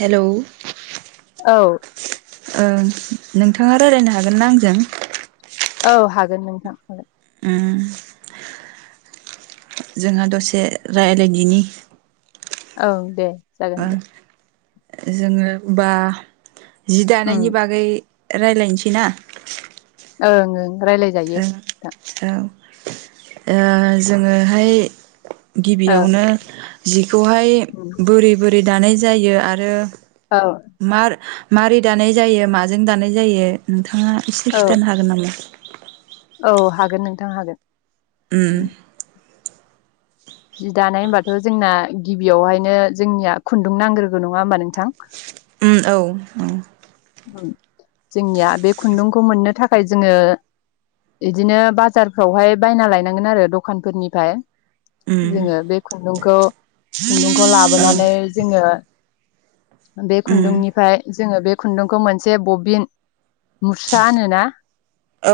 Hello औ ओ नोंथाङा रायजलायनो हागोनना आंजों? औ हागोन नोंथां हागोन। उम जोंहा दसे रायलायदिनि औ दे जागोन ओ दे। जोङो बा जि ओम दानायनि बागै रायज्लायनोसै ना? ओं-ओं रायलाय जायो ओ औ ओ जोङोहाय ओ गिबियावनो जिखौहाय उम बोरै बोरै दानाय जायो आरो औ मार माबोरै दानाय जायो माजों दानाय जायो? नोंथाङा एसे औ खिथानो हागोन नामा? औ हागोन नोंथां हागोन। उम जि दानाय होमबाथ' जोंना गिबियावहायनो जोंनिया खुन्दुं नांग्रोगौ नङा होमबा नोंथां? ओम औ-औ जोंनिया बे खुन्दुंखौ मोननो थाखाय जोङो बिदिनो बाजारफ्रावहाय बायना लायनांगोन आरो दखानफोरनिफ्राय उम जोङो बे खुन्दुंखौ खुन्दुंखौ औ लाबोनानै जोङो बे उम खुन्दुंनिफ्राय जोङो बे खुन्दुंखौ मोनसे बबिन मुस्रा होनोना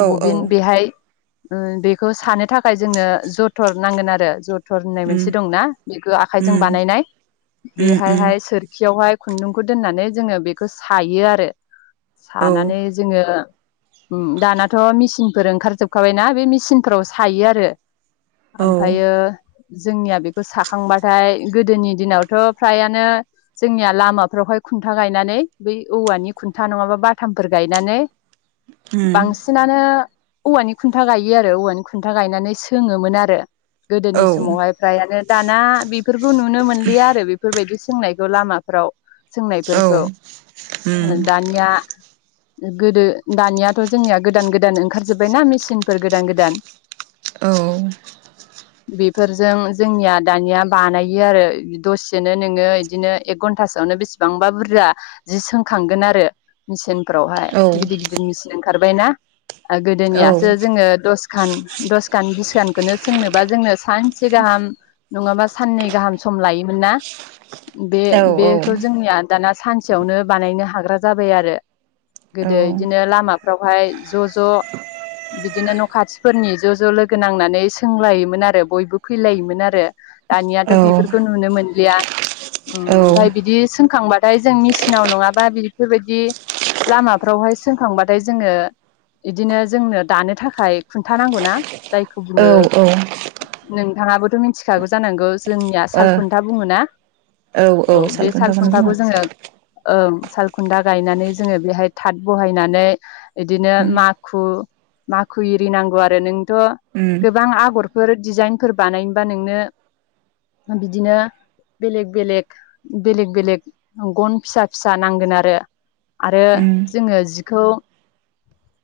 औ औ बबिन बेहाय बेखौ सानो थाखाय जोंनो जथर नांगोन आरो ज र होननाय उम मोनसे दंना बेखौ आखाइजों उम बानायनाय उम उम बेहायहाय सोरखियावहाय खुन्दुंखौ दोन्नानै जोङो बेखौ सायो आरो। औ सानानै जोङो दानाथ' मेचिनफोर ओंखारजोबखाबायना बे मेचिनफोराव सायो आरो औ ओमफायो जोंनिया बेखौ साखांबाथाय गोदोनि दिनावथ' फ्रायानो जोंनिया लामाफ्रावहाय खुन्था गायनानै बै औवानि खुन्था नङाबा बाथामफोर गायनानै उम बांसिनानो औवानि खुन्था गायो आरो औवानि खुन्था गायनानै सोङोमोन आरो औ गोदोनि समावहाय फ्रायानो दाना बेफोरखौ नुनो मोनलिया आरो बेफोरबायदि सोंनायखौ लामाफ्राव औ सोंनायफोरखौ उम धानिया गोदो दानियाथ' जोंनिया गोदान गोदान ओंखारजोब्बायनाा मेसिनफोर गोदान गोदान औ बेफोरजों जोंनिया दानिया बानायो आरो दसेसेनो नोङो बिदिनो एक घन्टासोआवनो बेसेबांबा बुरजा जि सोंखांगोन आरो मेसिन फोरावहाय औ गिदिर गिदिर मेसिन ओंखारबायायना गोदोनियासो जोङो दस खान दसखान बिसखानखौनो सोंनोबा जोंनो सानसे गाहाम नङाबा साननै गाहाम सम लायोमोन ना बे बेखौ जोंनिया दाना सनन सेयावनो बानायनो हाग्रा जाबाय आरो गोदो इदिनो लामाफ्रावहाय ज' ज' बिदिनो न' खाथिफोरनि ज' ज' लोगो नांनानै सोंलायोमोन आरो बयबो फैलायोमोन आरो दानियाथ' औ बेफोरखौ नुनो मोनलिया ओमफ्राय बिदि सोंखांबाथाय जों मेचिनाव नङाबा बेफोरबायदि लामाफ्रावहाय सोंखांबाथाय जोङो बिदिनो जोंनो दानो थाखाय खुन्था नांगौनाा जायखौ बुङो नोंथाङाबोथ' मिथिखागौ जानांगौ जोंनिया साल खुन्था बुङोना औ औ बे साल खुन्थाखौनो खुन्थाखौ मानो जोङो बुङो ओं सालखुन्दा गायनानै जोङो बेहाय थाथ बहायनानै बिदिनो उम माखु माखु एरि नांगौ आरो नोंथ' उम गोबां आगरफोर दिडिजाइनफोर बानायनोबा नोंनो बिदिनो बेलेग बेलेग बेलेग बेलेग गन फिसा फिसा नांगोन आरो आरो जोङो जिखौ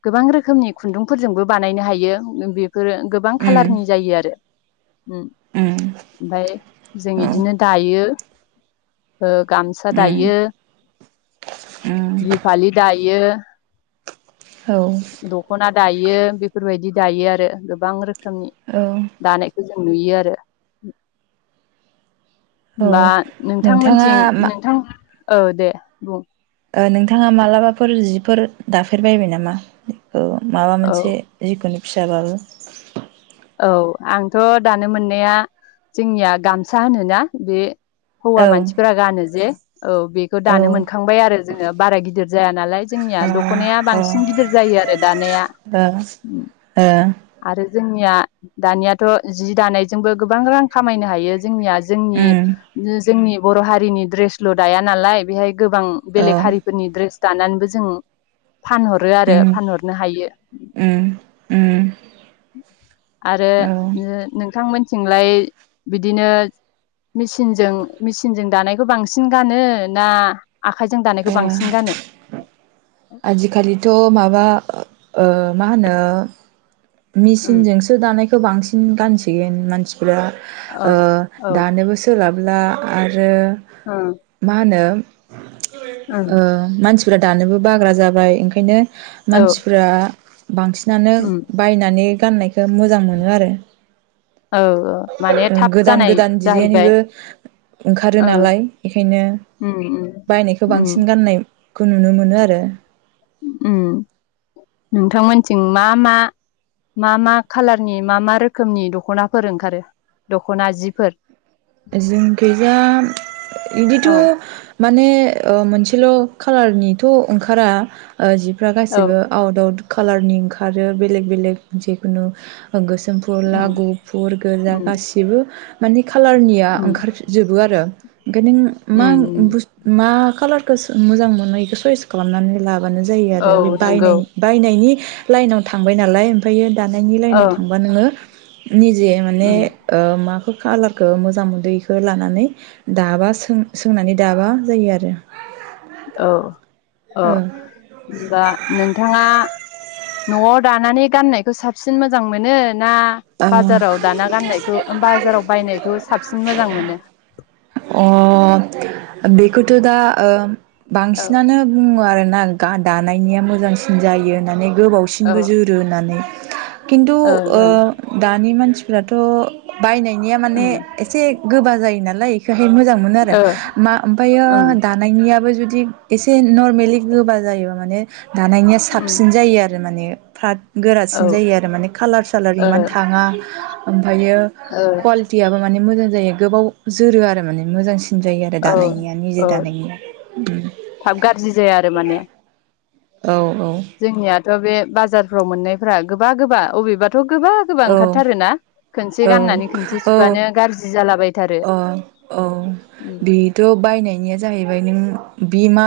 गोबां रोखोमनि खुन्दुंफोरजोंबो बानायनो हायो बेफोरो गोबां उम खाालारनि जायो आरो उम ओमफ्राय जों औ इदिनो दायो गाम सा उम दायो उम बिहुफालि दायो औ दख'ना दायो बेफोरबायदि दायो आरो गोबां रोखोमनि औ दानायखौ जों नुयो आरो औ बा नोंथाङा मा औ दे बुं नोंथाङा मालाबाफोर जिफोर दाफेरबायबाय नामा औ माबा औ मोनसे जिखुन फिसाबाबो औ आंथ' दानो मोननाया जोंनिया गामसा होनोना बे हौवा मानसिफोरा आजिखालिथ' गानो जे औ बेखौ दानो मोनखांबाय आरो जोङो बारा गिदिर जाया नालाय जोंनिया दख'नाया बांसिन गिदिर जायो आरो दानाया आरो जोंनिया दानियाथ' जि दानायजोंबो गोबां रां खामायनो हायो जोंनिया जोंनि जोंनि बर' हारिनि दड्रेसल' दाया नालाय बेहाय गोबां बेलेग हारिफोरनि दड्रेस दानानैबो जों फानहरो आरो फानहरनो हायो आरो ओ नोंथांमोन थिलाय बिदिनो मेसिनजों मेसिनजों दानायखौ बांसिन गानो ना आखाइजों दानायखौ बांसिन गानो आजिखालिथ' माबा मा होनो उम मेसिनजोंसो दानायखौ बांसिन गानसै देन मानसि औ औ दानोबो सोलाब ला आरो आरो उम मा होनो आ उम मानसि दानोबो बाग्रा जाबाय ओंखायनो औ मानसिफ्रा बांसिनानो उम नानै गाननायखौ मोजां मोनो आरो औ माने थाब गोदान जानाय गोदान जाहैबाय दिडजाइनबो ओंखारो ओ नालाय बेखायनो उम उम बायनायखौ उम बांसिन गाननाय खौ नुनो मोनो आरो नोंथांमोनथिं मा मा मा मा खालारनि मा मा रोखोमनि दख'नाफोर ओंखारो दख'ना जिफोर जोंखैजा इदित औ माने मोनसेल' खाालारनिथ' ओंखारा जिफ्रा औ गासिबो आउट आउट कालारनि ओंखारो बेलेक बेलेक जेखुनु गोसो जोमफला उम गुफुर गोजा उम गासिबो मानि खाालार उम ओंखार जोबो‌आरो ओमफाय उम उम नों मा खालार गोसो मोजां मोनो बेखौ सयस खालामनानै ला माबानो जायो औ आरो बे बाय नंगौ बायनायनि लाइनाव थांबाय नालाय ओमफ्रायायो दानायनि औ लाइनाव थांबा नोङो निजे माने उम मा कालारखौ मो जां मोदैखौ लानानै दाबा सों सोंनानै दाबा जायो आरो औ औ ओ होनबा नोंथाङा न'आव दानानै गाननायखौ साबसिन मोजां मोनो ना औ बाजाराव दाना गाननायखौ ओ बाजाराव बायनायखौ साबसिन मोजां मोनो? अ बेखौथ' दा ओम औ बांसिनानो बुङो आरो ना गा दानायनिया मोजांसिन जायो होननानै औ गोबावसिनबो जोरो होननानै खिन्थु ओं ओ ओं दानि मानसिफ्राथ' बायनायनिया माने उम एसे गोबा जायोनालाय [unintelligible] ओं मोजां मोनो आरो ओ मा ओमफायो ओं दानायनियाबो जुदि दि एसे नरमेलि गोबा जायोबा माने दानायनिया उम साबसिन जायो आरो माने फाथ औ गोरासिन ओ जायो आरो माने कालार सालार इमान थाङा आ ओमफायो ओ खआलिटिआबो माने मोजां जायो गोबाव जोरो आरो माने मोजांसिन जायो आरो औ दानायनिया निजे ओ दानायनिया थाब गाज्रि जाया आरो माने औ औ जोंनियाथ' बे बाजारफ्राव मोननायफ्रा गोबा गोबा अबेबा थ' गोबा गोबा ओंखार थारोना? औ औ जालाबायथारो अ औ उम बेथ' बायनायनिया जाहैबाय नों बि मा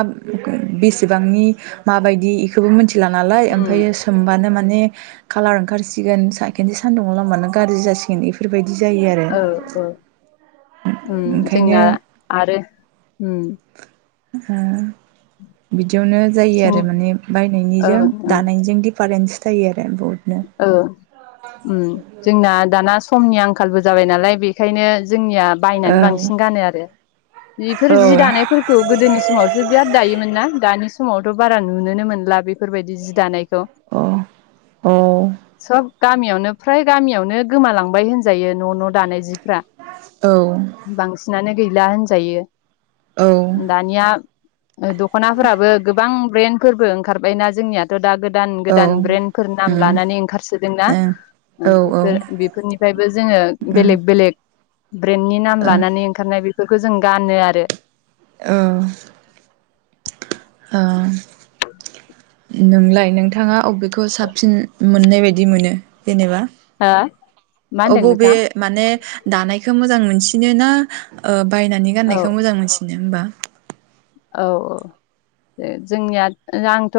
बेसेबांनि माबायदि इखौबो मोनथि ला नालाय उम ओमफायो सोमबानो मा माने खालार ओंखारसिन खोनसे सानदुंआव लामब्लानो गारजि जासि गोनन इफोरबाय ओ ओ उम ओंखायनो जोंना आरो उम उम हा बिदि बिदियावनो जायो जों आरो माने बायनायनिजों ओं ओं दानायजों गिद दिफारेन्स थायो आरो केरम बर्डनियाव ओं जोंना दा समनि आंखालबो जाबाय नालाय बेखायनो जोंनिया बायनानै औ बांसिन गानो आरो बेफोर औ जि दानायफोरखौ गोदोनि समावसो बिराद दायोमोन ना दानि समाव बारा नुनोनो मोनला बेफोरबायदि जि दानायखौ द' औ गामियावनो फ्राय गामियावनो गोमालांबाय होनजायो न' न' दानाय जिफ्रा औ बांसिनानो गैला होनजायो औ दानिया दख'नाफोराबो गोबां ब्रेन्ड फोरबो ओंखारबायना जोंनियाथ' दा गोद गोदान औ उम ओं औ गोदान ब्रेन्द नाम लानानै उम ओंखारसोदोंनाफोर ओ औ बेफोर बेफोरनिफ्रायबो जोङो बेलेग बेलेग ब्रेन्डनि नाम लानानै ओंखारनाय बे बेफोरखौ जों गानो आरो औ औ नोंलाय नोंथाङा बबेखौ साब फिन मोननाय बायदि मोनो जेनेबा हो मा अ होनदों बबे नोंथाङा माने दानायखौ मोजां मोजां मोनसिनो ना बायनानै औ गाननायखौ मोजां मोनसिनो ओम्बा औ औ जोंनिया आंथ'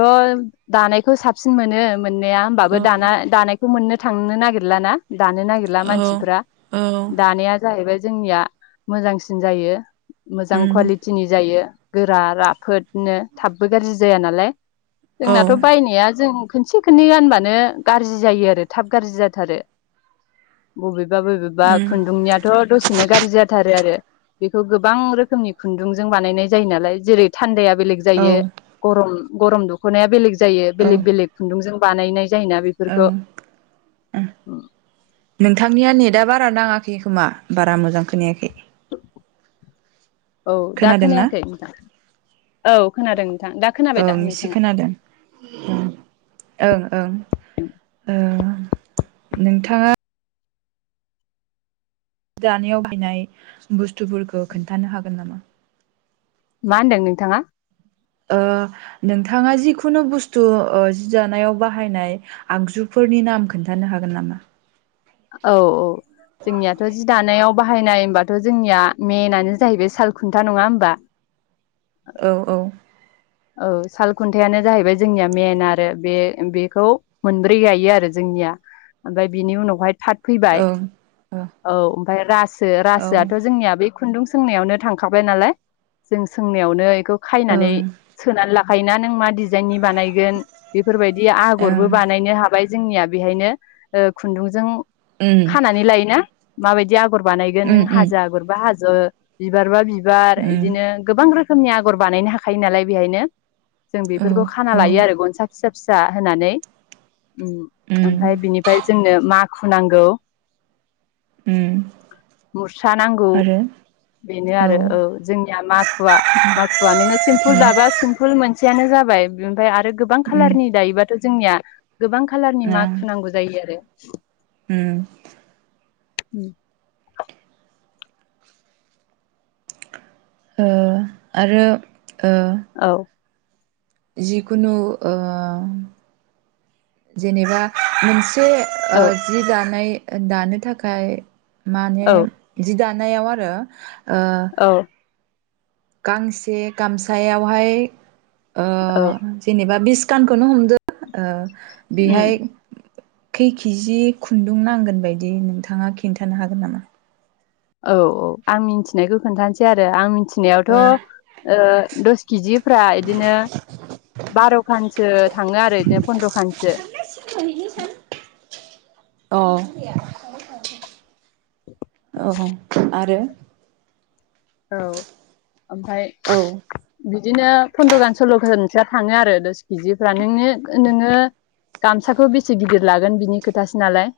दानायखौ साबसिन मोनो मोननाया होमबाबो औ दाना दानायखौ मोननो थांनो नागिरला ना दानो नागिरला औ मानसिफ्रा औ दानाया जाहैबाय जोंनिया मोजांसिन जायो मोजां उम खुवालिटिनि जायो गोरा राफोदनो थाबबो गाज्रि जाया नालाय औ जोंनाथ' उम बायनाया जों खोनसे खोननै गानबानो गारजि जायो आरो थाब गारजि जाथारो बबे बा बबेबा खुन्दुंनियाथ' दसेनो गारजि जाथारो आरो बेखौ गोबां रोखोमनि खुन्दुंजों बानायनाय जायो नालाय जेरै थान्दाया बेलेग औ जायो गरम गरम दख'नाया बेलेग ज जायो औ बेलेग बेलेग खुन्दुंजों बानायनाय जायोना औ बेफोरखो [unintelligible] नोंथांनिया नेदा बारा नाङाखै खोमा बारा मोजां खोनायाखै औ दा खोनादोंना खोनायाखै नोंथां औ खोनादों नोंथां दा खोनाबाय दा ओं एसे नोंथाङा? खोनादों ओं ओं ओ नोंथाङा दानायाव बाहायनाय बुस्थुफोरखो खोन्थानो हागोन नामा? मा होनदों नोंथाङा? ओ नोंथाङा जिखुनु बुस्थु ओ जि दानायाव बाहायनाय आगजुफोरनि नाम खोन्थानो हागोन नामा? औ औ जोंनियाथ' जि दानायाव बाहायनाय होमबाथ' जोंनिया मेनानो जाहैबाय सालखुन्था नङा होमबा? औ औ औ साल खुन्थायानो जाहैबाय जोंनिया मेन आरो बे बेखौ मोनब्रै गायो आरो जोंनिया ओमफाय बिनि उनावहाय थाद फैबाय औ औ फाय रास सो औ रासोआथ' जोंनिया बे खुन्दुं सोंनायावनो थांखाबाय नालाय जों सोंनायावनो [unintelligible] खौ खायनानै ओं लाखायोना नों मा दिज जाइननि बानायगोन बेफोरबायदि आगरबो ओं बानायनो हाबाय जोंनिया बेहायनो ओ खुन्दुंजों उम खानानै लायोना? मा बादि आग गर बानायगोन उम नों उम हाजो गरबा हाज ओ बिबार बा बि बार उम इदिनो गोबां रो खोमनि आगर बानायनो हाखायो नालाय बेहायनो जों औ बेफोरखौ खाना औ लायो आरो गनसा फिसा फिसा होनानै उम ओमफ्राय बिनिफ्राय जोंनो माखुनांगौ गौ उम मुसा नांगौ आरो बेनो आरो औ जोंनिया माखुवा माखुवा नोंङो सिम्पोल हुलाबा सिम्पोल मोनसे सेयानो जाबाय ओमफ्राय आरो गोबां खाालारनि दायोबा थ' जोंनिया गोबां खालारनि ओं माग फुनांगौ जायो आरो। [inaudible] उम उ ओ आरो ओ औ जिखुनु ओ जेनेबा मोन से ओ औ जि दानाय दानो थाखाय माने औ जि दानायाव आरो ओ औ गांसे गामसायावहाय ओ औ जेनेबा बिस कानखौनो हमदो ओ उम बेहाय खै केजि खुन्दुं नांगोन बायदि नोंथाङा खिन्थानो हागोन नामा औ औ आं मिथिनायखौ खोनथानोासै आरो आं मिथि नियावथ' दस केजिफ्रा बिदिनो बार'खानसो थांङो आरो बिदिनो फन्द्र'खानसो अ बे [inaudible] औ आरो औ ओमफ्राय औ बि बिदिनो फन्द्र' गाहान सल्ल' खानसोआ थाङो आरो दस केजिफ्रा नोंङो नोङो गामसाखौ बेसे गिदिर लागोन बिनि खोथासो नालाय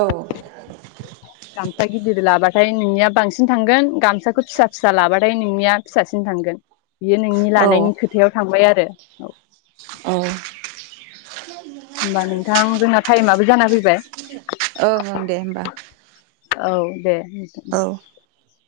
औ गामसा गिदिर लाबाथाय नोंनिया बांसिन थांगोन गामसा खौ फिसा फिसा लाबाथाय नोंनिया फिसासिन थांगोन बियो नोंनि औ लानायनि खोथायाव थांबाय आरो औ औ होमबा नोंथां जोंना टाइमाबो जाना फैबाय ओं ओं दे होमबा औ दे औ । [inaudible]